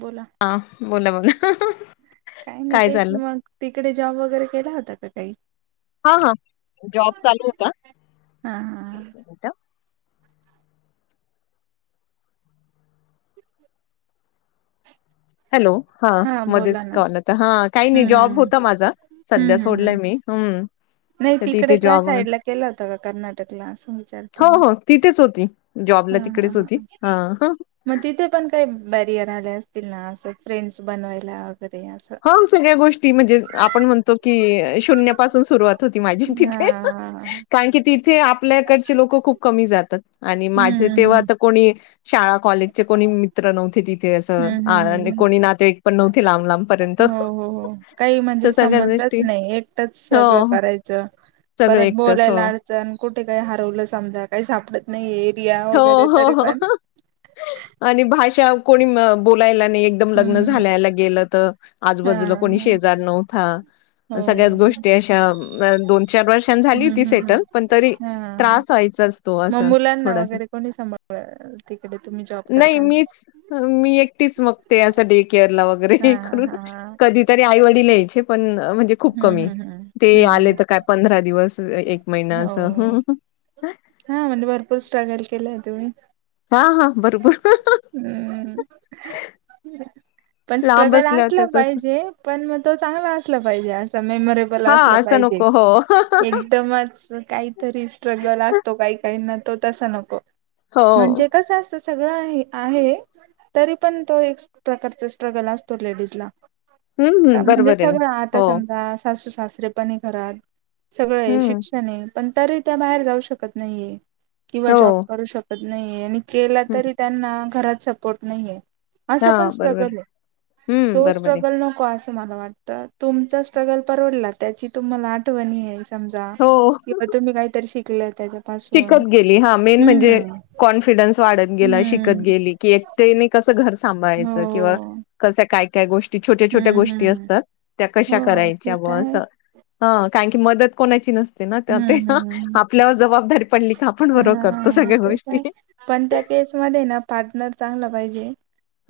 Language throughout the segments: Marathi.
बोला हा बोला बोला काही नाही काय तेच चाललं? मग तिकडे जॉब वगैरे केला होता का काही हा हा जॉब चालू होता हा हा हॅलो हा बोला मध्येच ना कॉल हा काही नाही हम्म जॉब हम्म होता माझा सध्या हम्म हम्म हम्म सोडलंय मी हम्म नाही तर तिकडे तिथे त्या जॉब वगैरे साईड ला केला होता का कर्नाटकला असं विचारत हो हो तिथेच होती जॉबला तिकडेच होती हा मग तिथे पण काही बॅरियर आले असतील ना असं फ्रेंड्स बनवायला वगैरे असं हो सगळ्या गोष्टी म्हणजे आपण तो की शून्या पासून सुरुवात होती माझी तिथे हा कारण की तिथे आपल्याकडचे लोक खूप कमी जातात आणि हम्म माझे तेव्हा हम्म आता कोणी शाळा कॉलेजचे कोणी मित्र नव्हते तिथे हम्म हम्म असं हम्म कोणी हम्म नातेवाईक पण नव्हते लांब लांब हो हो हो काही म्हणजे सगळ्याच गोष्टी संबंधच नाही एकटच सगळं हो करायचं सगळे एकटच हो पण कुठे काही हरवलं समजा काही सापडत नाही एरिया हो, वगैरे हो, तरी हो पण आणि भाषा कोणी बोलायला नाही एकदम लग्न हम्म. झाल्याला गेलं तर आजूबाजूला कोणी हा शेजार हो नव्हता सगळ्याच गोष्टी अशा दोन चार वर्षां झाली हम्म ती हम्म हम्म सेटल पण तरी हा. त्रास व्हायचा असतो मग असं मुलांना थोडासा वगैरे कोणी सांभाळ तिकडे तुम्ही जॉब नाही करताना मीच मी एकटीच मगते असं डे केअर ला वगैरे हा हे हा करून हा हा. कधी तरी आईवडील यायचे पण म्हणजे खूप हम्म कमी हम्म हम्म ते हम्म आले तर हम्म काय पंधरा दिवस महिना असं. हं, हो हं. हा म्हणजे भरपूर स्ट्रगल केलंय तुम्ही हा हा बरोबर हम्म पण लांब स्ट्रगल असल्यावर असला त्याच असतं. पाहिजे पण मग तो चांगला असला पाहिजे असं मेमोरेबल हा असला असं पाहिजे नको हो एकदमच- काहीतरी स्ट्रगल असतो काही काही नसतो तसा नको हो म्हणजे कसं असतं सगळं आहे आहे तरी पण तो एक प्रकारचा स्ट्रगल असतो लेडीज ला हम्म का हम्म म्हणजे बरोबर आहे ना सगळं आता हो समजा सासू सासरेपणे घरात सगळं हम्म शिका पण तरी त्या बाहेर जाऊ शकत नाहीे किंवा जॉब हो करू शकत नाहीे आणि केला हं, तरी त्यांना घरात सपोर्ट नाहीे असं पण हा बरोबर स्ट्रगल आहे हम्म तो बरोबर आहे स्ट्रगल नको असं म वाटत तुमचा स्ट्रगल परवडला त्याची तुम्हाला आठवणी आहे समजा हो किंवा तुम्ही काहीतरी शिकल त्याच्या शिकत गेली हा मेन म्हणजे कॉन्फिडन्स वाढत गेला शिकत हम्म गेली की एक तेने कसं घर हो सांभाळायचं किंवा कसं काय काय गोष्टी छोट्या छोट्या हम्म गोष्टी हम्म असतात त्या कशा हो ते करायच्या ब तर आहे असं हा कारण की मदत कोणाची नसते ना ते हम्म हम्म आपल्यावर जबाबदारी पडली का आपण बरोबर करतो हा सगळ्या तेच गोष्टी आहे पण त्या केसमध्ये ना पार्टनर चांगला पाहिजे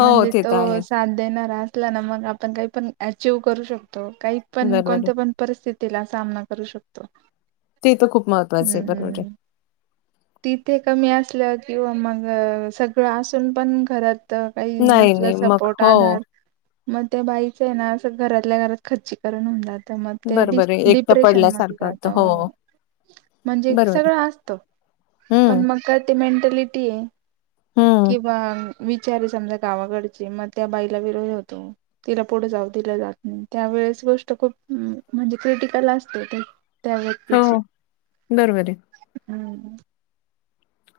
हो म्हणजे ते तो तर आहे साथ देणारा असला ना मग आपण काही पण अचिव करू शकतो काही पण बरोबर कोणत्या पण परिस्थितीला सामना करू शकतो. ते तर खूप महत्वाचं आहे बरोबर आहे हम्म तिथे कमी असलं किंवा मग सगळं असून पण घरात तर काही नाही नसलं नाही मग सपोर्ट हो आधार मग त्या बाईचं आहे ना असं घरातल्या घरात खच्ची करून होतात तर मग ते डि बरोबर आहे एकटं डिप्रेशन मध्ये पडल्यासारखं जात वाटतं हो म्हणजे बरोबर आहे. सगळं असतं हम्म पण मग ते मेंटॅलिटी आहे हम्म किंवा विचारस समाझा गावाकडची मग त्या बाईला विरोध होतो तिला पुढं जाऊ दिलं जात नाही त्यावेळेस गोष्ट खूप म्हणजे क्रिटिकल असते ते हो त्यावरतीची बरोबर आहे. हम्म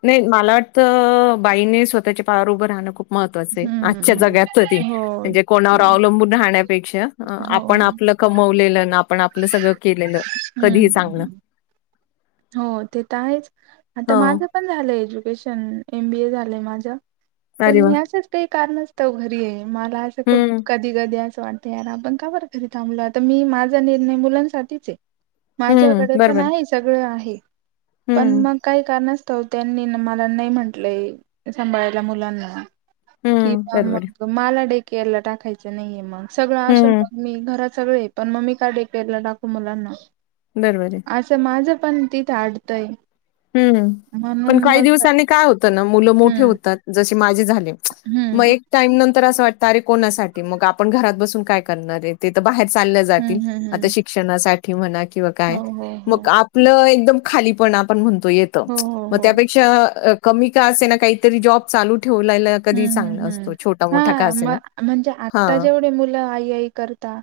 नाही मला वाटतं बाईने स्वतःच्या पायावर राहणं खूप महत्त्वाचे हम्म आजच्या हम्म जग्याच ते हम्म. म्हणजे कोणावर हो अवलंबून राहण्यापेक्षा, आपण हो आपलं कमवलेलंन, आपण आपलं सगळं केलेलं, कधीही चांगलं. हम्म हो ते त आहेच, आता हो माझं पण झालंय एज्युकेशन, एमबी ए झालंय माझं. पण अरे वा मी असंच काही कारणासतव घरीये, मला असं खूप हम्म कधी कधी असं वाट यार आपण का बरं घरी थांबलो, आता मी माझा निर्णय मुलांसाठीचे. हम्म माझ्याकडे पण बरोबर आहे, सगळं आहे, पण हम्म मग काही कारणास तव त्यांनी मला नाही म्हंटलंय, सांभाळायला मुलांना, कि हम्म बरोबर आहे मग मला डे केअर ला टाकायचं नाहीये म, सगळं असून हम्म म मी घरात सगळेय, पण म मी का डेकेअरला टाकू मुलांना. बरबरे. माज पण तीथ आडतय. हम्म हम्म, पण काही दिवसांनी काय होत, मुलं मोठे हम्म होतात, जसे माझे झाले, म हम्म एक टाईम नंतर असं वाटतं अरे कोणासाठी, मग आपण घरात बसून काय करणारे. ते तर बाहेर चालल्या जातील, हम्म हम्म आता हम्म शिक्षणासाठी म्हणा किंवा काय, हो हो हो मग आप आपलं एकदम खालीपण आपण म्हणतो येत, हो हो मग हो त्यापे क्षा कमी का असे ना, काहीतरी जॉब चालू ठेवलेला कधी हम्म चांगला हम्म असतो, छोटा हम्म मोठा का हा असे म ना, म्हणजे आता हा. जेवढे मुलं आई आई करता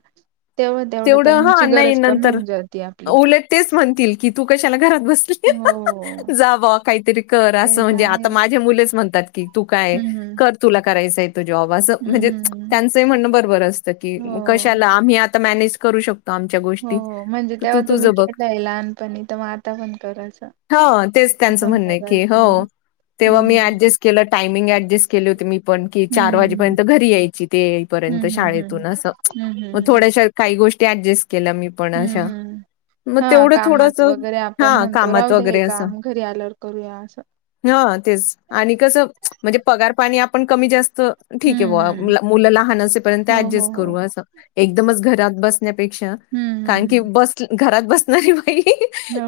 तेवढं ह, त्यांची नई गरज कमी नंतर होऊन जाते आपली उलट तेच म्हणतील, की तू कशाला घरात बसली. हो. जा बा काहीतरी कर, ते असं तर म्हणजे, आहे आता माझे मुलेच म्हणतात की तू काय? हम्म हम्म कर तुला करायचाये तो जॉब असं, म्हणजे हम्म हम्म त्यांचंही म्हणणं बरोबर असतं, की हो कशाला आम्ही मॅनेज करू शक हो, हो, म्हणजे तेव्हा तुम्ही केलाय लहानपणी, त म आता पण कर अस. हो तेच त्यांचं म्हणणंय की, हो. तेव्हा मी हम्म ऍडजस्ट केलं, टायमिंग ऍडजस्ट केले होते मी पण, की चार हम्म वाजेपर्यंत घरी यायची, ते पर्यंत, हम्म हम्म हम्म शाळेतून अस, हम्म हम्म हम्म मग हम्म थोड्याश काही गोष्टी ऍडजस्ट केल्या, मी पण अशा. हम्म हम्म मग तेवढं थोडंस, हा. तो राहू द्या हे काम, घरी आल्यावर करूया असं. हो तेच, आणि कसं, म्हणजे पगार पाणी आपण कमी जास्त ठीके हम्म बा हम्म मुलं लहान असेपर्यंत, हो हो ऍडजस्ट हो करू असं, एकदमच घरात बस ण्यापेक्षा, हम्म कारण हम्म की हम्म बस घरात बसणारी बाई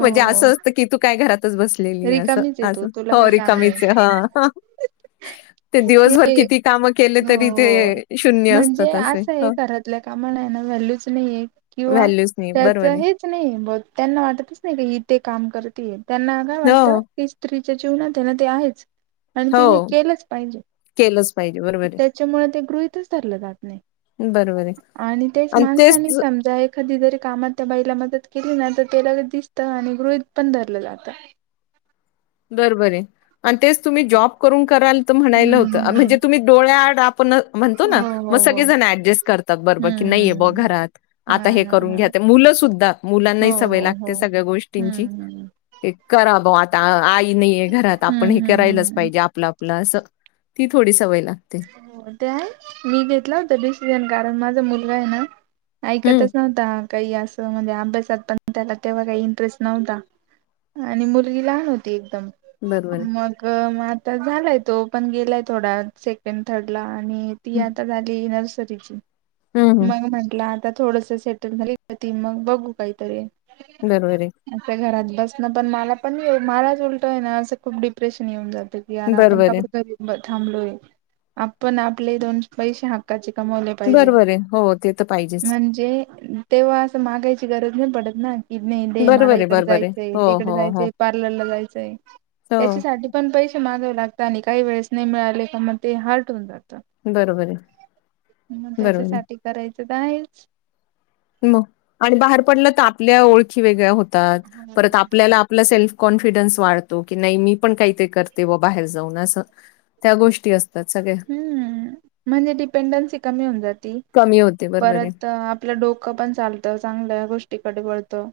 म्हणजे असं असतं की तू काय घरातच बसलेलीये असं, रिकामीच आहे अस तू तुला हो काही काम नाही. रिकामीचे ह. ते दिवसभर हे किती काम केले हो तरी, हो ते शून्य असतात असे, ह. आपल्या कामाना व्हॅल्यूच नाहीये, किंवा व्हॅल्यूच नाही त्याच बरोबर आहे. हे नाही बा, त्यांना वाटतच नाही इथे काम करतीये, त्यांना काय हो, वाटत स्त्रीच्या जीवनातेना ते आहेच, आणि हो तिने केलंच पाहिजे. केलंच पाहिजे बरोबर आहे, त्याच्यामुळे ते गृहितच धरलं जात नाही, बरोबर आहे. आणि तेच माणसाने समजाय कधीतरी कामात त्या बाईला मदत केली ना, त ते लगेच दिसतं आणि गृहित पण धरलं जातं. बरोबरे, आणि तेच तुम्ही जॉब करून कराल, म्हणायला हम्म होतं, म्हणजे हम्म. तुम्ही डोळ्या आड आपण म्हणतो ना. हो मग हो सगळे हो जण ऍडजस्ट करतात, बरबर की नाहीय बा हम्म हम्म घरात. हा आता हे हा करून हा घ्या, मुलं सुद्धा, मुलांनाही हो सवय हो हो. लागते, सगळ्या गोष्टींची. हम्म हम्म हे करा बा आता, आई नाहीय घरात, आपण हम्म हे हम्म करायलच हम्म. पाहिजे आपलं आपलं असं, ती थोडी सवय लागते. ते आहे मी घेतलं होत डिसिजन, कारण माझा मुलगाय ना हं ऐकतच नव्हता. काही असं, म्हणजे अभ्यासात पण त्याला तेव्हा काही इंटरेस्ट नव्हता. आणि मुलगी लहान होती एकदम. बरोबर आहे. मग म आता झालाय, तो पण गेलाय थोडा से थर्ड ला आणि ती हं, आता झाली नर्सरीची. हं. म हं. म्हटलं आता थोडस सेटल झालीती मग बघू काहीतरी बरोबर ये. असं घरात बसणं पण मला पण ये मलाच उलटं आहे ना असं खूप डिप्रेशन येऊन जाते. यार आपण बरोबर आहे. कपड घरी थांबलोय आपण आपले दोन पैसे हक्काचे कमवले पाहिजे. बरोबर आहे. हो ते तर पाहिजेच. म्हणजे तेव्हा असं मागायची गरज नाही पडत ना. की नाही दे मला बरोबर आहे, इकडे बरोबर आहे. जायचंय हो, तिकडे हो, हो. जायचंय प [unintelligible] हो. त्याच्यासाठी पण पैसे मागाव लागत आणि काही वेळेस नाही मिळाले का म ते हर्ट हून जात. बरोबर आहे. मग बरोबर आहे. त्याच्यासाठी करायचं तर आहेच. मग आणि बाहेर पडलं तर आपल्या ओळखी वेगळ्या होतात परत आपल्याला तुला सेल्फ कॉन्फिडन्स वाढतो की नाही मी पण काही ते करते व बाहेर जाऊन असं त्या गोष्टी असतात सगळे ह् म्हणजे डिपेंडन्सी कमी होऊन जाती कमी होते बरोबर आहे. परत आपलं डोकं पण चालतं चांगल्या गोष्टीकडे वळतं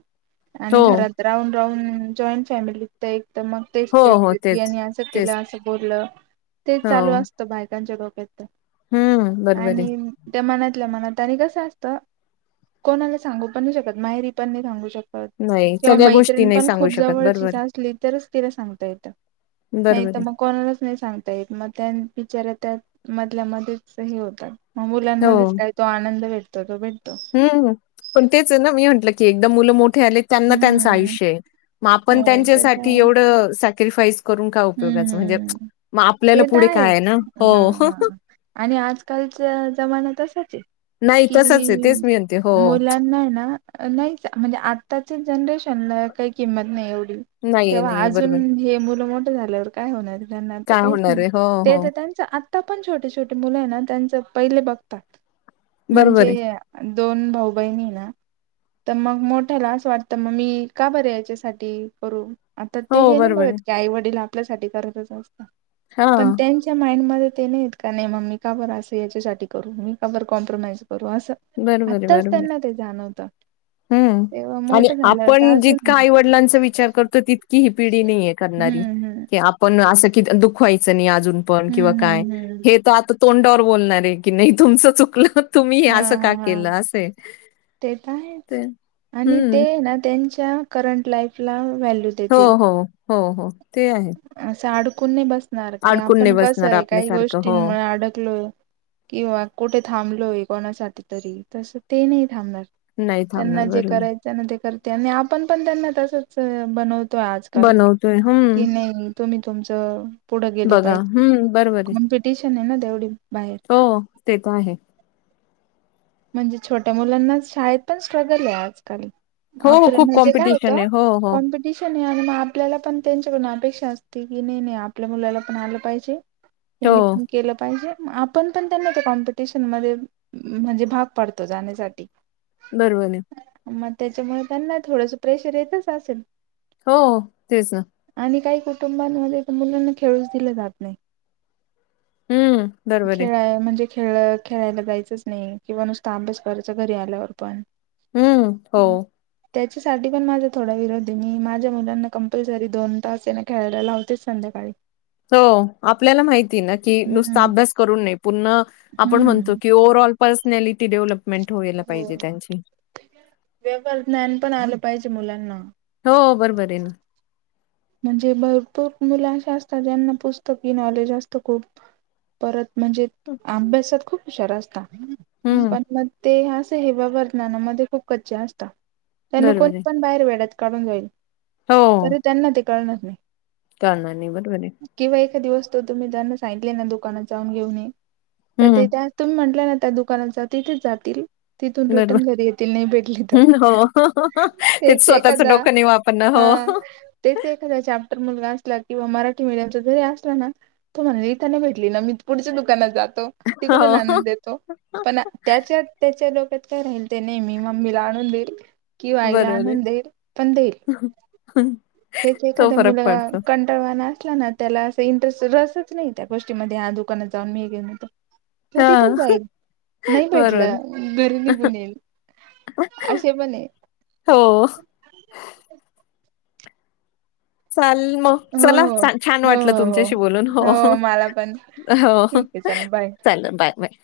आणि हो, घरात राऊंड राऊंड जॉईंट फॅमिली वघत एकदम मग तेच हो, तेच हो तेच यांनी असं केलं तेच असं बोललं ते हो चालू असतं बायकांच्या डोक्यात हम्म तर बरोबर आहे. आणि त्या मनातल्या मनात आणि कसं असतं कोणाला सांगू पण नाही शकत माहेरी पण नाही सांगू शकत नाही किंवा सगळ्या गोष्टी मैत्रिणी नाही पण सांगू खूप शकत बरोबर, जवळचीच असली तरच तिला सांगता येतं. नाही तर बरोबर आहे मग कोणालाच नाही सांगत मग त्या बिचार्या त्या मधल्यामध्येच होतात मग हो मुलांमध्येच काही तो आनंद भेटतो तो भेटतो ह पण तेच आहे ना मी म्हटलं की एकदम मुलं मोठे आले त्यांना त्यांचं हम्म आयुष्य आहे मग आपण हो ते तर त्यांच्यासाठी आहे. एवढं सॅक्रिफाईस करून का हम्म उपयोगाच म्हणजे हम्म मग आपल्याला ते तर पुढे काय आहेच ना हो हा हा आणि आजकालचा जमाना तसाच आहे नाही तसच आहे कि तेच मी म्हणते हो मुलांना ना नाही म्हणजे आताच्या जनरेशनला काही किंमत नाही एवढी नाहीये तेव्हा नाहीये अजून बरोबर हे मुलं मोठं झाल्यावर काय होणार त्यांना तर काय काही होणार आहे हो हो त्यांचं आता पण छोटे छोटे मुलं आहे ना त्यांच पहिले बघतात बरोबर म्हणजे आहे दोन भाऊ बहिणी ना तर मग मोठ्याला असं वाटतं मग मी का बरे याच्यासाठी करू आता ते हो हे नाही बरोबर आहे बघत की आई वडील आपल्यासाठी करतच असत हा पण त्यां माइंड मध्ये ते नाहीत का नाही मग मी कार असं याच्यासाठी करू मी कार कॉम्प्रोमाइज करू असं बरोबर आहे आत्ताच बरोबर त्यांना आहे ते जाणवतं तेव्हा हम्म आणि मोठं झाल्यावर तर आपण अजून जितका आईवडिलांचा विचार करतो तितकी ही पिढी हम्म हम्म नाहीयेत आपण अस दुखवायचं नाही अजून पण किंवा हम्म काय हम्म हम्म हे आ तोंडावर बोलणार आहे की नाही तुमचं चुकलं तुम्ही हे असं हां का हां केलं असं आहे ते तर आहेच ते आणि ते हम्म ना त्यांच्या करंट लाईफ ला व्हॅल्यू हो देतील हो हो हो ते आहेत असं अडकून नाही बसणार की नाही आपण कसं बसणार आहे काही आपल्यासारखं हो गोष्टींमुळे अडकलो किंवा कुठे थांबलोय कोणासाठी तरी तसं ते नाही थांबणार नाही थांबणार त्यांना जे बरोबर आहे. करायचंना ते करते आणि आपण पण त्यांना तसच बनवत तो आजकाल य हम कि नाही तुम्ही तुमच पुढं गेले बघा हम्म बरोबर आहे. पाहिजेॉमप ट्यूशन आहे ना तेवढी बाहेर हो ते तर आहे म्हणजे छोट्या मुलांना शाळेत पण स्ट्रगल आहे आजकाल हो आपलं खूप म्हणजे काय होतं कॉम्पिटिशन आहे. हो, हो, कॉम्प्युटर तश नाही आणि मग आपल्याला पण त्यांच्याकडून अपेक्षा असते की नाही नाही आपल्या मुलाला पण आलं पाहिजे. त्यां हो पण केलं पाहिजे आपण पण त्यांना त्या कॉमपिटिशन म म्हणजे भाग पडतो जाण्यासाठी बरोबर. मग त्याच्यामुळे त्यांना थोडंस प्रेशर येतच असेल. हो तेच ना आणि काही कुटुंबांमध्ये मुलांना खेळूच दिले जात नाही. हम्म बरोबर आहे. खेळाय म्हणजे खेळ खेळायला जायचंच नाही. किंवा नुसता अभ्यास करायचा घरी आल्यावर पण हम्म हो. त्याच्यासाठी पण माझा थोडा विरोध आहे मी माझ्या मुलांना कंपल्सरी दोन तास हायना खेळायला लावतेच संध्याकाळी. हो आपल्याला माहिती ना की नुसता हम्म अभ्यास करून नाही पूर्ण आपण हम्म म्हणतो की ओवर्ह ऑल पर्सनलिटी डेव्हप होयला हो पाहिजे त्यांची. व्यवहार ज्ञान पण आलं पाहिजे मुलांना. हो बरोबर आहेन. म्हणजे भरपूर मुलं अशे असतात ज्यांना पुस्तकी नॉलेज असतं खूप परत म्हणजे अभ्यासात खूप हुशार असत हम्म पण मग ते अस. हेवा वरनानामध्ये खूप कच्चे असतात त्यांना बरोबर कोणी आहे. पण बाहेर वेड्यात काढून जाईल. तर त्यांना ते कळणार नाही. चालणार नाही बरोबर आहे. किंवा एकाा दिवस तर तुम्ही जरना सांगितले ना दुकानात जाऊन घेऊन ये तर हम्म ते त्या तुम्ही म्हंटलं ना त्या दुकानाच तिथेच जातील तिथून बरोबर रिटर्न घरी येतील नाही भेटला हं, हो तर तेच एखादा पण हा हो तेच एखादा चॅप्टर मुलगा असला किंवा मराठी मीडियमचा जरी असला ना तू म्हणाली त्यांना भेटली ना मी पुढच्या दुकानात जातो तिकडून हो आनंद देतो. पण त्याच्या त्याच्या लोकत काय राहील ते नेहमी मम्मीला आणून देईल किंवा आईला बरोबर आहे. आणून देईल त्याच तो एखाद्या फरक मुल क पडतो. कंंटाळवाना असला ना त्याला असं इंटरेस्ट रसच नाही त्या गोष्टी म ह्या दुकानात जाऊन मी घेऊन होतो. हो तिथे हां, जाईल नाही बरोबर आहे. भेटलं घरी निघून येईल. असे पण आहेत. हो. चाल मग हो चला हो छान वाटलं हो हो तुमच्याशी बोलून हो हो ठीक आहे चल बाय चाल बाय, बाय.